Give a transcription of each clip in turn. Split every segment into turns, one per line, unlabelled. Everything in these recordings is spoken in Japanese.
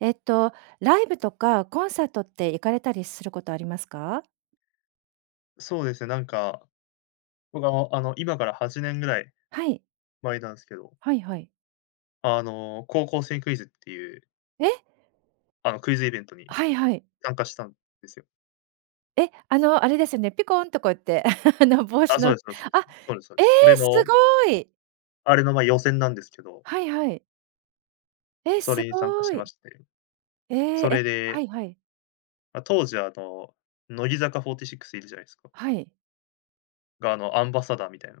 えっと、ライブとかコンサートって行かれたりすることありますか？
そうですね、なんか、僕、ああの、今から8年ぐらい
はい。
前なんすけど
はいはい。
あの、高校生クイズっていう
え。
あの、クイズイベントに
はいはい。
参加したんですよ。
え、あの、あれですよね。ピコンとこうやって、あの、帽子
あ、そ
の
うです。そうそうそ
あ、
う。そうですそうで
ええ、
す。それ
す
の
ごい
あれの、まあ、予選なんですけど
はいはい。え、
そ
す
れに参加
ご
しま
い。
して。
ええ、
それ
え、は
で
いはい。
ま、当時は、あの、乃木坂46いるじゃないですか？
はい。
が、あの、アンバサダーみたいな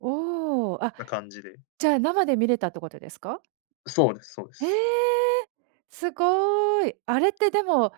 おお、あ、
な、感じで
じゃあ、生で見れたってことですか？
そうですそうで
へえ、
す。
すごい。あれって、でも、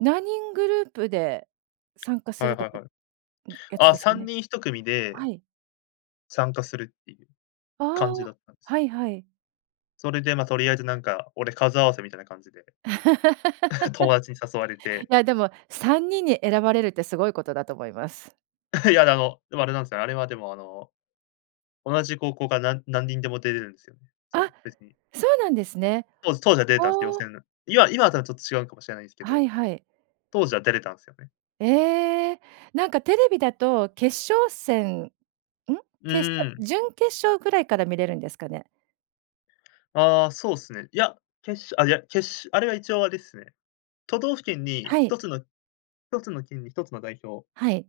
何人グループで参加す
はい
ると
はい
か
は
ん、
い。
やつ
あ、
です
さん
ね。
にん1組
は
で
い。
参加するっていう
あ
感じだ
あ、
ったんです
は
よ。
いはい。
それで、ま、とりあえず、なんか、俺、数合わせみたいな感じで、友達に誘われ て
いや、でも、3人に選ばれるって、すごいことだと思います。
いや、あの、でも、あれなんすよ。あれは、でも、あの、同じ高校が、なん何人でも出れるんすよ。そう、
あ、
別に。
そうなんですね。
当時当時は出れ
あ
たんす、よ
あ。
せぬ。今今とは、ちょっと違うかもしれないんすけ
はい
ど、
はい。
当時は出れたんすよね。
ええ、なんかテレビだと決勝戦、うん、
う
決勝
ーん。
準決勝ぐらいから見れるんですかね？
ああ、そうっすね。いや、決勝あ、いや、けっしゅあれは一応あれすね、都道府県に、
は
ひ
い。
とつの1つの県に1つの代表
はい。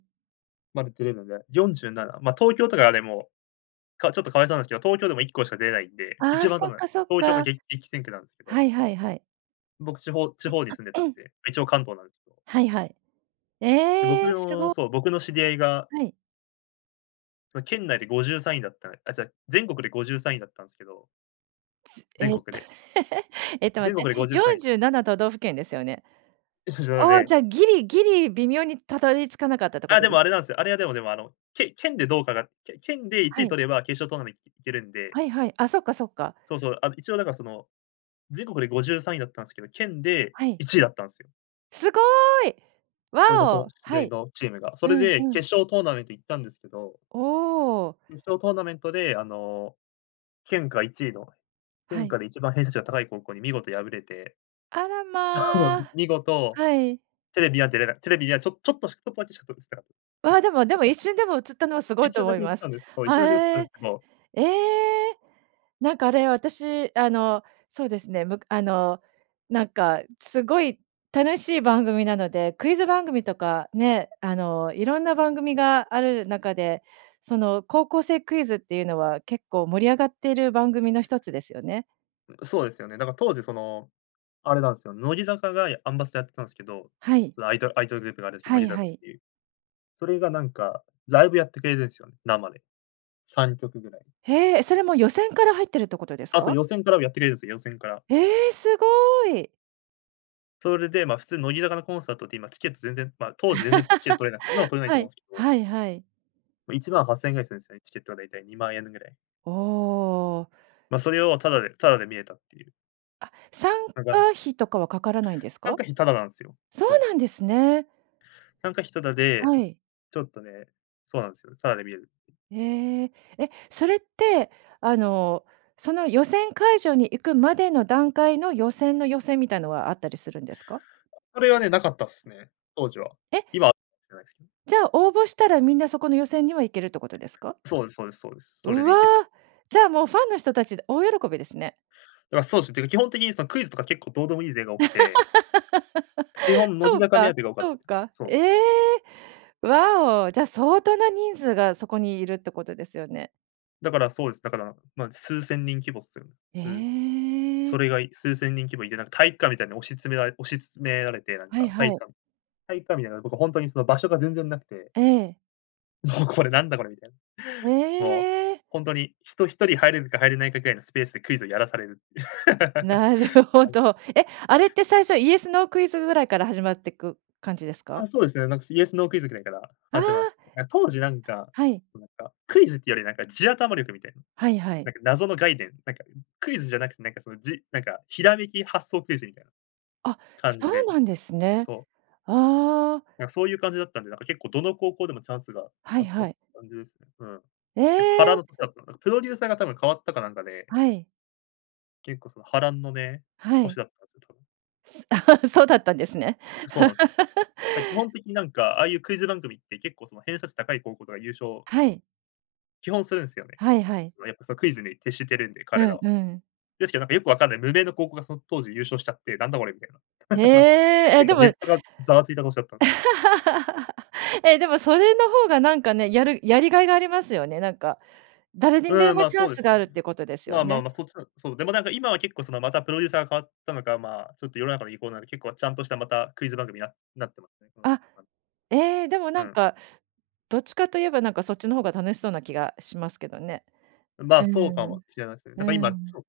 まで出れるんで、47、まあ、東京とか、でも、かちょっと可哀そうなんすけど、東京でも1校しか出れないんで、
あ
一
あ、
番
そ
た
っ
ぶん、
かそっ
東京が、
か。
げ激戦区なんすけ
は
ど。
いはいはい。
僕、地方地方に住んでたん で、一応関東なんすど。
はいはい。
で、僕
ええ、す
の
ご。
そう、僕の知り合いが
はい。
その、県内で53位だったあ、ちゃ、全国で53位だったんすけど。
つえ、
全国で
えっと、待
全
って。
国でごじゅうさ
よ
ん
ん
い。
じゅうなな都道府県ですよね？
いしょしょう
ああ、
ね。
じゃあ、ギリギリ微妙にたどり着かなかったってこ
あ、
と
で
で
も、あ
す
れな
か？
んすよ。あれは、でもでも、あの、け県でどうかがけ県でい
は
ちい
い。
取れば、決勝トーナメンいけいけるんで。
はいはい。あ、そっかそっか。
そうそう、あの、一応なんか、その、全国で53位だったんすけど、県で
はい。
1位だったんすよ。
すごい！
俺の
わ
と
お、
世
は
代
い。
のチームが。それ
うん、
で
うん。
決勝トーナメント行ったんですけど
おお。
決勝トーナメントで、あの、県下1位の、
は
県
い。
下で一番偏差値が高い高校に見事敗れて。
あら、
そうそ
ま
う、
あ、
見事、
はい。
テレビは出れない、テレビには、ちょちょっとしちょっとだけしかとれすなかっ
わ、でもでも、
た。
一 瞬でも映ったのは、すご
一
いと
瞬だ
思い
け映っ
ま
た
す。
んです。そう、一
は、
瞬だけ映ったんす
え。
けど。
ええ。なんかあれ、私、あの、そうですね、むかあの、なんかすごい楽しい番組なので、クイズ番組とかね、あの、いろんな番組がある中で、その高校生クイズっていうのは、結構盛り上がってる番組の一つですよね。
ん、そうですよね。だから当時その、あれなんすよ。乃木坂が、やアンバサダーやってたんですけど、
はい。
そのアイドルアイドルグループがあるんす、
は
乃
い
木
は
坂っ
い。
ていう。それがなんか、ライブやってくれるんすよね、生で。3曲ぐらい。
へえ、それもう、予選から入ってるってことです
あ、そう、
か？
予選からもやってくれるんすよ、予選から。
ええ、すごい！
それで、ま、普通乃木坂のコンサートって今チケット全然、まあ、当時全然チケット取れない今も 取れないと
は
思う
い。
んすけど。
はいはい。
18,000円ぐらいするんすよね。チケットは大体20,000円ぐらい。
ああ。
ま、それをタダでタダで見えたっていう。
あ、参加
タダ。
費とかはかからないんです
参
か？
加費タダなんすよ。
そう
そう。
なんですね。
参加費タダで、
はい。
ちょっとね、そうなんすよ。タダで見れる。
ええ。え、それってあの、その予選会場に行くまでの段階の、予選の予選みたいのはあったりするんですか？
それはね、なかったっすね、当時は。
え。
今はしれないすけど。
じゃあ、応募したらみんなそこの予選には、行けるってことですか？
そうですそうですそうです。それ
う
で行けた。
わ。じゃあ、もうファンの人たちで大喜びですね。
だからそうすね、っていうか、基本的にそのクイズとか結構どうでもいい勢が多くて。基 本乃
そ
木
う
坂目当
か
てが多かっ
そ
た
う
で
か。
そう。
ええ。わお、じゃあ相当な人数がそこにいるってことですよね。
だから、そうです。だから、まあ、数千人規模っすよ。す、
ええ。
それが、い数千人規模いて、なんか、体育館みたいに押し詰められ押し詰められて、なん
はい
か、体
はい。
育館体育館みたいなとこ、ほんとにその場所が全然なくて。
ええ。
おお、これ、なんだこれ、みたいな。もう、
ええ。
ほんとに人1人入れるか入れないかぐらいのスペースでクイズをやらされる。はい。
なるほど。え、あれって最初、イエス・ノークイズぐらいから始まっていく感じですか？
あ、そうですね。なんか、イエス・ノークイズぐらいから
あ
始まっ
あ。
な当時なんか
はい。
なんか、クイズっていうより、なんか、地頭力みたいな。
はいはい。
なんか、謎の概念、なんか、クイズじゃなくて、なんか、その、じなんか、ひらめき発想クイズみたいな。
あ、
感
そ
じ
う
で、
なんですね。
そう。
ああ。
なんか、そういう感じだったんで、なんか、結構どの高校でもチャンスが
は
あ
い
った
はい。
感じですね。うん。
え
結構波乱
え。
の年だったのかな。プロデューサーが多分変わったかなんかで
はい。
結構その、波乱のね、
は
年
い。
だったんですよ。
そうだったんですね。
そうなんすよ。ま、基本的になんか、ああいうクイズ番組って、結構その偏差値高い高校とか優勝
はい。
基本するんすよね。
はいはい。
やっぱ、その、クイズに徹してるんで、
う
彼ら
ん
は。
うん。
ですけど、なんか、よく分かんない、無名の高校がその当時優勝しちゃって、なんだこれみたいな。
へ
なんか、
え、
て
え、
いう
で
か、ネ
も
ットがざわついた年だったんすよ。
え、でも、それの方がなんかね、やるやりがいがありますよね。なんか、誰にで
うん。ま
も
あ、
チャ
そ
ン
うで
ス
す
があ
よ
る
ね。
っていうことですよ
まあまあ
ね。
まあ、そっちの、そう、でも、なんか、今は結構、その、また、プロデューサーが変わったのか、まあ、ちょっと世の中の意向なんで、結構ちゃんとした、また、クイズ番組に、ななってますね。そういう、
あ、
はい。
ええ。でも、
う
なん
ん。
か、どっちかといえば、なんか、そっちの方が楽しそうな気がしますけどね。
ん、ま
う
あ、
ー
そうか
ん。
もしれないすね。
う
だから、
ー
今ち
ん。
ょっ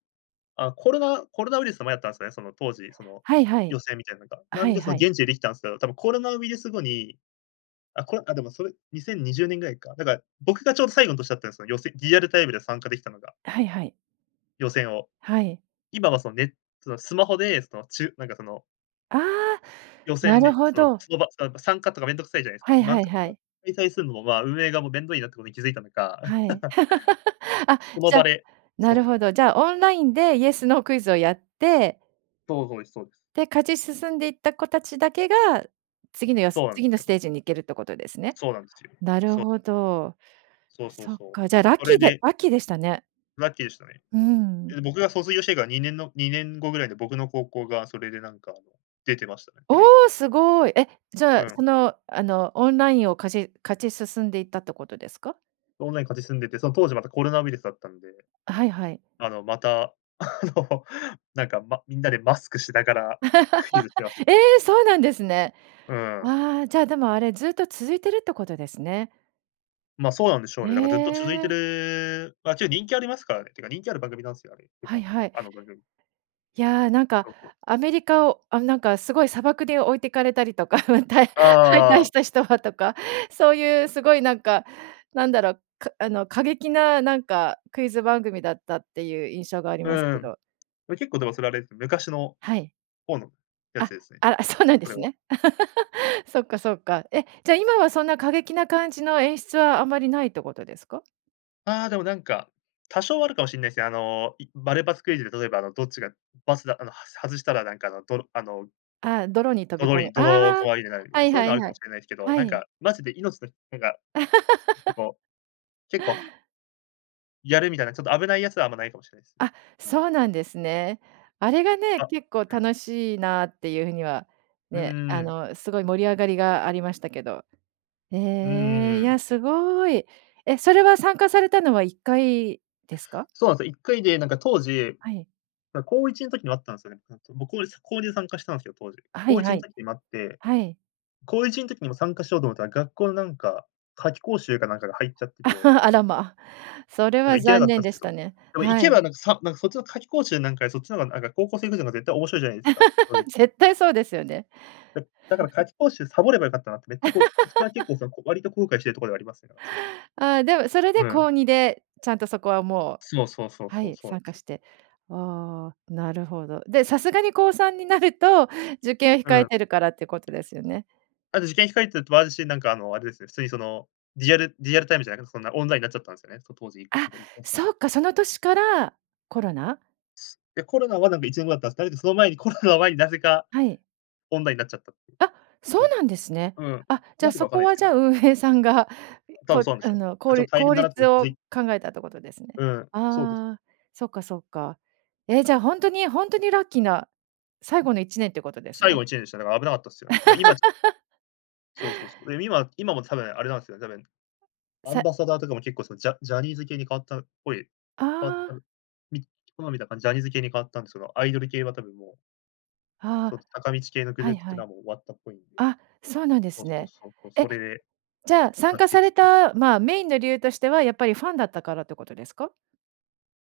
あ、コロナコロナウイルスの前だったんすよね。その当時、その、
はいはい。
予選みたいなんか。な
は
ん
い
で、その、
はい。
現地でできたんすけど、多分コロナウイルス後に、あ、こ、あ、でも、それ、2020年ぐらいか。だから、僕がちょうど最後の年だったんですよ、よせリアルタイムで参加できたのが。
はいはい。
予選を、
はい。
今はそのね、そのスマホで、そのちゅなんかその
あ、
予
な
選
る
で、
ほ
その
ど。
その場、そ、なんか、参加とかめんどくさいじゃないす
は
か。
い
なん
はい
か、
は
いや、
い。
開催するのも、ま、運営がもう、めんどいなってことに気づいたのか。
はい。あ、
その
じ
場
ゃ
で
な
そ
る
う。
ほど。じゃあ、オンラインでイエスノークイズをやって
そう、そうえす、そうです。
で、勝ち進んでいった子たちだけが、次のよす
そうなん
次
す
の
よ。
ステージに行けるってことですね？
そうなんすよ、
なる
そう。
ほど。
そうそう
そっ
そう。
か、じゃあ、ラッ
そ
キ
れ
ーで
で
ラッキーでしたね。
ラッキーでしたね。
うん。
え、僕が卒業してから2年の2年後ぐらいで僕の高校がそれでなんか、あの、出てましたね、テレビ。
お、すごい。え、じゃ
う
あ、そ
ん。
の、あの、オンラインを勝ち勝ち進んでいったってことですか？
オンライン勝ち進んでって、その当時またコロナウイルスだったんで、
あ、はいはい。
あの、また、あのなんかまみんなでマスクしながら、クイズせわした。
え！そうなんですね。
うん。
あ、じゃあ、でもあれずっと続いてるってことですね。
ま、そうなんでしょう
へ
ね。だからずっと続いて
え。
る、ま、けど人気ありますからねっていうか人気ある番組なんすよ、あれ。基
はい
本、
はい。
あの番組。
いや、なんか
そうそう。
アメリカを、あ、なんかすごい砂漠で置いてかれたりとか、ま、たい敗退
あ
し
あ。
た人はとか、そういうすごいなんか、なんだろう、かあの過激な、なんかクイズ番組だったっていう印象があり
う
ます
んう
け
ん。
ど。
う結構でもそれあれ、昔の
はい。
ほうのやつ
あ、
ですね。
あ、そうなんで
それ
す
は。
ね。そっかそっか。え、じゃあ、今はそんな過激な感じの演出はあまりないってことですか？
ああ、でも、なんか、多少はあるかも知んないす。あの、いマルバツクイズで、例えばあの、どっちが、バスだ、あの、はす外したらなんか、あの、どろあの
ああ、泥に飛び
泥
込む。
に、泥
あ
こ
あ、
わりになる、みたい
は
な。
い
そういう
は
のは、あ
い
るか
は
も
い。
知れないですけど、
は
なん
い。
か、マジで、命のなんか、ちょっと こう、結構はやるみたいな。ちょっと、危ないやつは、あんまないかも知れないすね。
あ、
うん。
そうなんですね。あれがね、
あ
結構、
うん。
楽しいなっていう風には
う
ね、あ
ん。
の、すごい盛り上がりがありましたけど。へ
う
え、いや、
ん。
すごい。え、それは、参加されたのは、1回ですか？
そうなんすよ。1回、で、なんか当時、
はい。
な、高1ん時にもあったんすよね。ふん、そう僕を、え、す高2で参加したんすよ、当時。
は
こ
い
ういち
は
ん
い。
時にもあって。
はい。
高1の時にも、参加しようと思ったら、学校のなんか、夏期講習かなんかが入っちゃってて。
あらま。それ
だから、
は、
行けな
残
かっ
念
たす
で
け
し
ど。
たね。
でも、行
は
け
い。
ばなんか、さなんか、そっちの夏期講習なんかより、そっちのが、なんか、高校生クイズのが、絶対面白いじゃないすか？うん。
絶対そうですよね。
うん、だから、夏期講習サボればよかったなって。めっちゃ、こう一番結構、その、こ割と後悔してるところでは、ありますね。だから、そう。
ああ、でも、それで、
うん。
高2で。ちゃんと、そこは、もう
そうそうそう
は
そう
い、
そうえ
参加
す。
して。ああ、なるほど。で、さすがに、高3になると、受験を
う
控え
ん。
てるからってことですよね。
あと、受験控えてるってもあるし、なんか、あの、あれですね。普通にその、リアルリアルタイムじゃないけど、そんな、オンラインなっちゃったんすよね。そう当時。
あ、
なんか移行した。
そっか、その年から、コロナ？
すや、コロナは、なんか、1年後だったん。だれど、その前に、コロナの前に、なぜか、
はい。
オンラインになっちゃったっていう。
あ、そう
そ
なんですね。
う。うん。
あ、じゃ
な
あ、
んで
そ
か、分かん
こ
ないす
は、
け
じ
ど。
ゃあ、運営さんが、い
多分、
こ
そうなんで
あ
しょうね。
の、こう
ちょっ
り
と、大
効
変だなも
率
い気
を
づい
考えたってことですね。
うん、そうです。
ああ、そっかそっか。え、じゃあ、ほんとにほんとにラッキーな最後の1年ってことです
最
ね。
後の1年でした。なんか、危なかったっすよね。だから今ちょ そうそうそう。で、今今も多分、あれなんすよね、多分、アン
さ
バサダーとかも、結構、その、ジャジャニーズ系に変わったっぽい、
あ
変わった、
あ。
みこの前見た感じ、ジャニーズ系に変わったんすけど、アイドル系は、多分もう
あ
そ
あ、
す、坂道系のグ
は
ル
い
ープって
は
いうの
い。
は、もう、終わったっぽいんで。
あ、そうなんで
そう
す
そう
ね。
そうそう。
え、
それで、
じゃあ、参
ラッ
加
キー
され
ちて。
た、まあ、メインの理由としては、やっぱり、ファンだったからってことですか？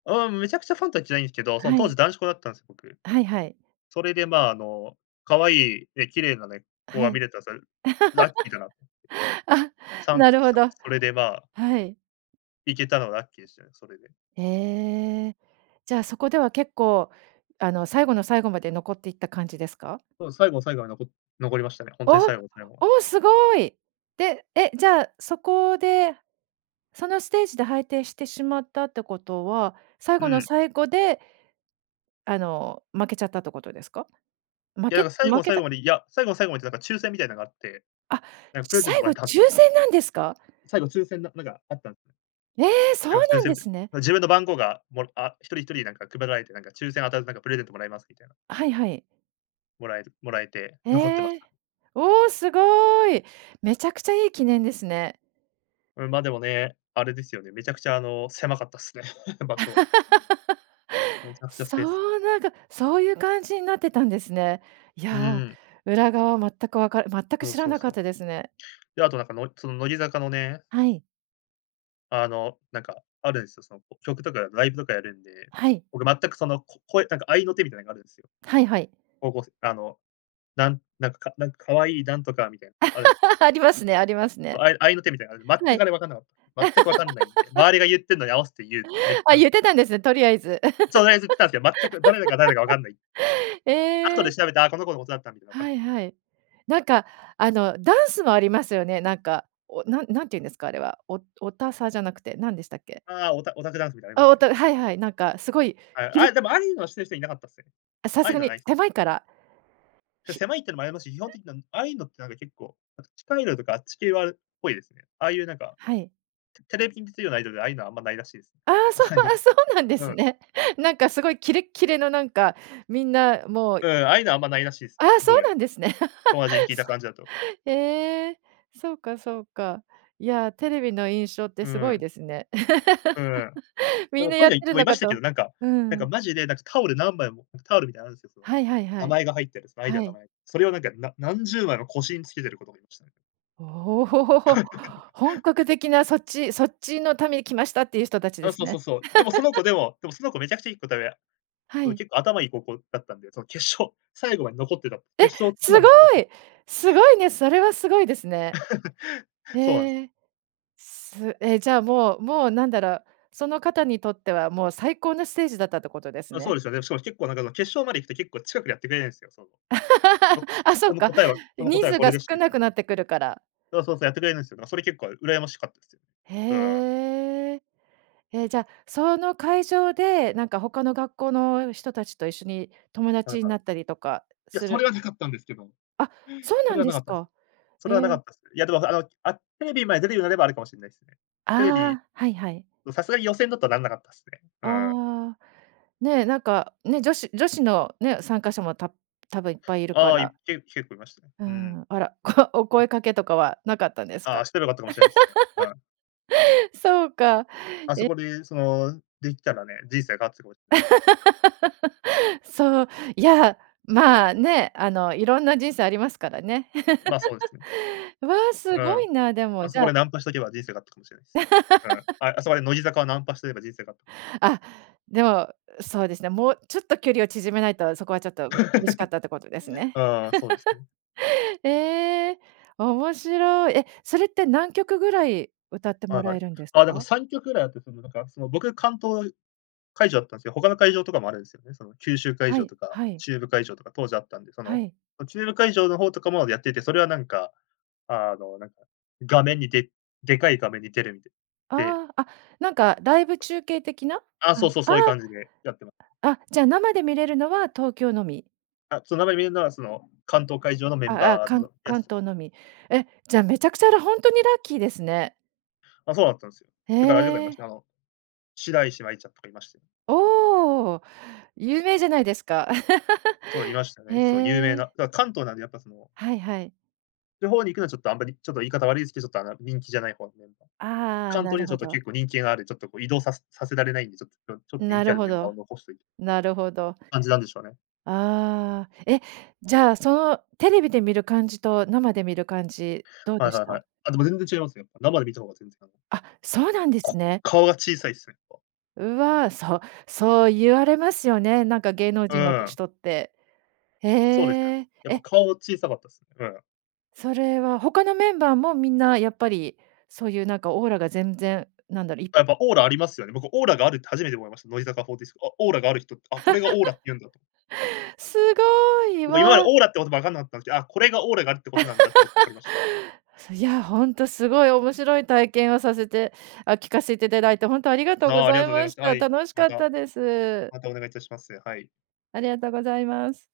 うん、めちゃくちゃファンとは、言ってないんすけど、その
は
当
い。
時、男子校だったんす、僕。
はいはい。
それで、まあ、あの、可愛い、え、綺麗なね、子
は
が見
い。
れたさる、ラッキーだな。
あ、
チャン
なるほ
さ
ど、
それで、まあ
はい。
行けたのラッキーですよね、それで。
ええ、じゃあ、そこでは、結構あの、最後の最後まで、残っていった感じですか？
そう、最後最後は、のこ残りましたね。ほんとに
おお、
最後の最後は。
お、すごい！で、え、じゃあ、そこで、そのステージで、はいてしてしまったってことは、最
う
後の
ん。
最後で、あの、負けちゃったってことですか？負
いや、
け
なか最後
負
の
け
最
た
後まで、いや、最後の最後までなんか、抽選みたいなのがあって、
あ、
なんかプレゼント
最
もら
後
え
抽
たんすよ。
選なんですか？
最後抽選ななんか、あったんすね。
ええ、そう
最後は
な
抽
ん
選
で
みたい。
すね。
も、自分の番号が、もらあ、一人一人なんか配られて、なんか抽選当たると、なんかプレゼントもらえますみたいな。
はいはい。
もらえるもらえて、残ってま
え
し
え、
た。
おお、すごい！めちゃくちゃいい記念ですね。
うん、ま、でもね、あれですよね、めちゃくちゃ、あの、狭かったっすね、場所。うげめち ゃくちゃス
そ
ペースが。
う、なんか、そういう感じになってたんですね。い
う
や、
ん。
裏側は全くわかる全く
どう、
知ら
そう
なかっ
そう。
たですね。
で、あとなんかのその乃木坂のね
はい。
あの、なんか、あるんすよ。その、ぽ曲とかライブとかやるんで、
はい。
俺、全く、その、こ声なんか合いの手みたいなのがあるんすよ。
はいはい。
こごすあの、なんなんか、かなんか、可愛いなんとか、みたいなある
ありますねあります
そ、
ね。
合い合いの手みたいなあれ、
は
全く
い。
あれわかんなかった。全く分かんないんで、周りが言ってるのに合わせて言う。めっち
あ、
ゃ
言ってたんです？とりあえず。
とりあえず言ってたんすけど、全く誰だか誰がわかんない。後
ええ。
で調べて、あ、この子のことだったみたいなわかっ
は
た
い
んす
は
よ。
い。なんか、あの、ダンスもありますよね。なんか、おな何て言うんですか？あれは。おおおたさ、じゃなくてなんでしたっけ？
ああ、オタオタクダンスみたいのありま
あ、
す
お
ね。
たはいはい。なんかすごい、
あい、
キレ
あ、でも、ああいうのは知ってる人はいなかったっすね。
あ、さ
ああ
す
いう
が
のは、
に、
ないっすね。
狭いから？
せ
ひ。
狭いっていうのもありますし、基本的な、ああいうのって、なんか、結構、なんか地下アイドルとかあっち系はっぽいですね。ああいう、なんか、
はい。
テテレビに出てるようなアイドルで、ああいうのはあんまないらしいす。
あ
あ
あ、そう、
あい
あ、
う。
そうなんで
う
す
ん。
ね。なんか、すごい、キレッキレの、なんか、みんなもう。
うん。ああいうのは、あんま、ないらしいす
あ
ね。
あ、そ
どう
う
やら。
なんですね。
友達に聞いた感じだと。
ええ、そうかそうか。いや、テレビの印象って
う
すご
ー
い
ん。
ですね。
う ーん。だか
みん
ら、
な
トイ
やっ
レ
て
行って
る
もい
の
ま
か
した
と
けど、なんか。
う
なんか、
ん。
マジで、なんか、タオル何枚もタオルみたいなのあるんすよ、その、
はいはいは
名
い。
前が入ってる、そのアイド
は
ルの
い。
名前。それをなんか、な何十枚も腰につけてる子とかいましたね。
おお、本格的なそっちそっちのために来ました、ていう人たちで
あ、
す
そうそ
ね。
うそう。でもその子 でも、でもその子、めちゃくちゃいいこたうや
は
う、
い。
結構頭いい高校だったんで、その決勝最後まで残ってた、
え、
決勝トー
凄
ナメント残
い、凄いね、それは凄いですね。
そうなんす。
ええ、すえ、じゃあもうもう、なんだろう、その方にとっては、もう最高のステージだったってことです
あ、そ
ね。
うですよね。しかも、結構なんか、あの、決勝まで行くと、結構近くでやってくれないんすよ、その、おこ
あ、そ
こ
っ
の
か、
答えはこの答
人
えは
数
これ
が
でした
少
み
な
たいな。
くなってくるから。
そうそうそう、やってくれるんすよ。だか、それ、結構羨ましかったす。うん。
へえ。え、じゃあ、その会場で、なんか、他の学校の人たちと、一緒に友
はう
達ん
は
な
う。
ったりとか
いや、
す
そ
る
れはなかったんですけど。
あ、そう
そ
な
れ
ん
は
で
なか
す
ったです。
か。
そ
へ
れはなか
え。
ったす。いや、でもあの、あ、テレビまで出るようになれば、あるかもしんないっすね。テレビ、
ああ、はいはい。
もう、さすがに予選だと、なんなかったすね。うん。
ああ、ね、なんかね、女子女子のね、参加者もた多分いっぱいいるか
ああ、
ら
いけ結構いましたね。
う
うん。
ん、あら、こお
そうす。
声かけとかはなかったんです
ああ、
か？
してれば良かったかもしれないっすね。う ん。
そうか。
あそ
え
こで、その、できたらね、人生変わってたかもしない。
そう、いや、まあね、あの、色んな人生ありますからね。
まあ、そうですね。
わ、
う
凄
ん。
いな。でも、
あ
じ
そ
ゃ
こ
あ
でナンパしとけば、人生があったかもしれないす。うん。あ、あそこで乃木坂をナンパしとけば人生変わった
あ、でも、そうですね、もうちょっと、距離を縮めないと、そこはちょっと、う厳しかったってことです ね。
ああ、そうですね。
ええ、面白い。え、それって何曲ぐらい歌って
は
も
い
ら
は
え
い。
るんです
あ、だか
か？
3曲ぐらいあって、その、なんか、その、僕、関東会場だったんすよ、他の会場とかもあるんすよね。その、九州会
は
場
い、
とか、
はい。
中部会場とか当時あったんで、そ
は
の、
い。
お中部会場の方とかもやってて、それはなんか、あの、なんか、画面にででかい画面に出るみたいで
ああ、あ、なんかライブ中継的な？
あ、
あ
そ
ん、
うそう、
あ
そういう
あ。
感じでやってま
あ、じゃあ、生で見れるのは東京のみ？
あ、そ、生で観れるのは、その、関東会場のメ
あ
ン
あああ。
バー
かん
のや
関
す。
東のみ。え、じゃあ、めちゃくちゃらほんとにラッキーですね。
あ、そうだったんすよ。
へ
だから、あれとかいまし
え。
た、あの、白石麻衣ちゃんとかいましたよ。
おお、有名じゃないですか。
そう、いまし た
へ
ね。そう、有名
え。
な、だか、関東なんで、やっぱその
はいはい。
地方に行くのはちょっとあんまり、ちょっと言い方悪いすけど、ちょっとあの、人気じゃない方のメンバー。
ああ、
関
な
東に
る
は、ちょ
ほ
っと
ど。
結構人気がある、ちょっと、こう、移動さすさせられないんで、ちょっとちょちょっと人
な
気あ
る
る
ほ
メンバー
ど、
を残しといて
なるほど。
感じなんでしょうね。
ああ、え、じゃあ、そのテレビで見る感じと、生で見る感じ、どう
は
で
い
し
はいは
た？
い。あ、でも全然違いますよ、やっぱ生で観た方が全然、あの
あ、そうなんです
こ
ね。
顔が小さいっすね、っぱ。
うわ、そうそう言われますよね。なんか芸能
う
人のく
ん。
人って。へ
そうですよね。
え。
やっぱ
え
顔小さかったすね。うん。
それは、他のメンバーも、みんなやっぱり、そういう、なんかオーラが全然、なんだろ、い
あ、やっぱオーラありますよね。僕、オーラがあるって初めて思いました。乃木坂フォーティスあ、オーラがある人って、あ、これがオーラっ て言うんだと。
凄い。わ
僕、今まで
あ。
オーラって言葉分かんなかったんすけど、あ、これがオーラがあるってことなんだってことが分かりました。
いや、ほんと凄い、面白い体験をさせてあ、聞かせて頂いて本当ありがと
あ
うご
あ、あり
ざ
が
い
とうござい
ま
まし
し
た。は
た。
い、
楽し
ま
かっ
た。
たです。
またお願いいたします、はい。
ありがとうございます。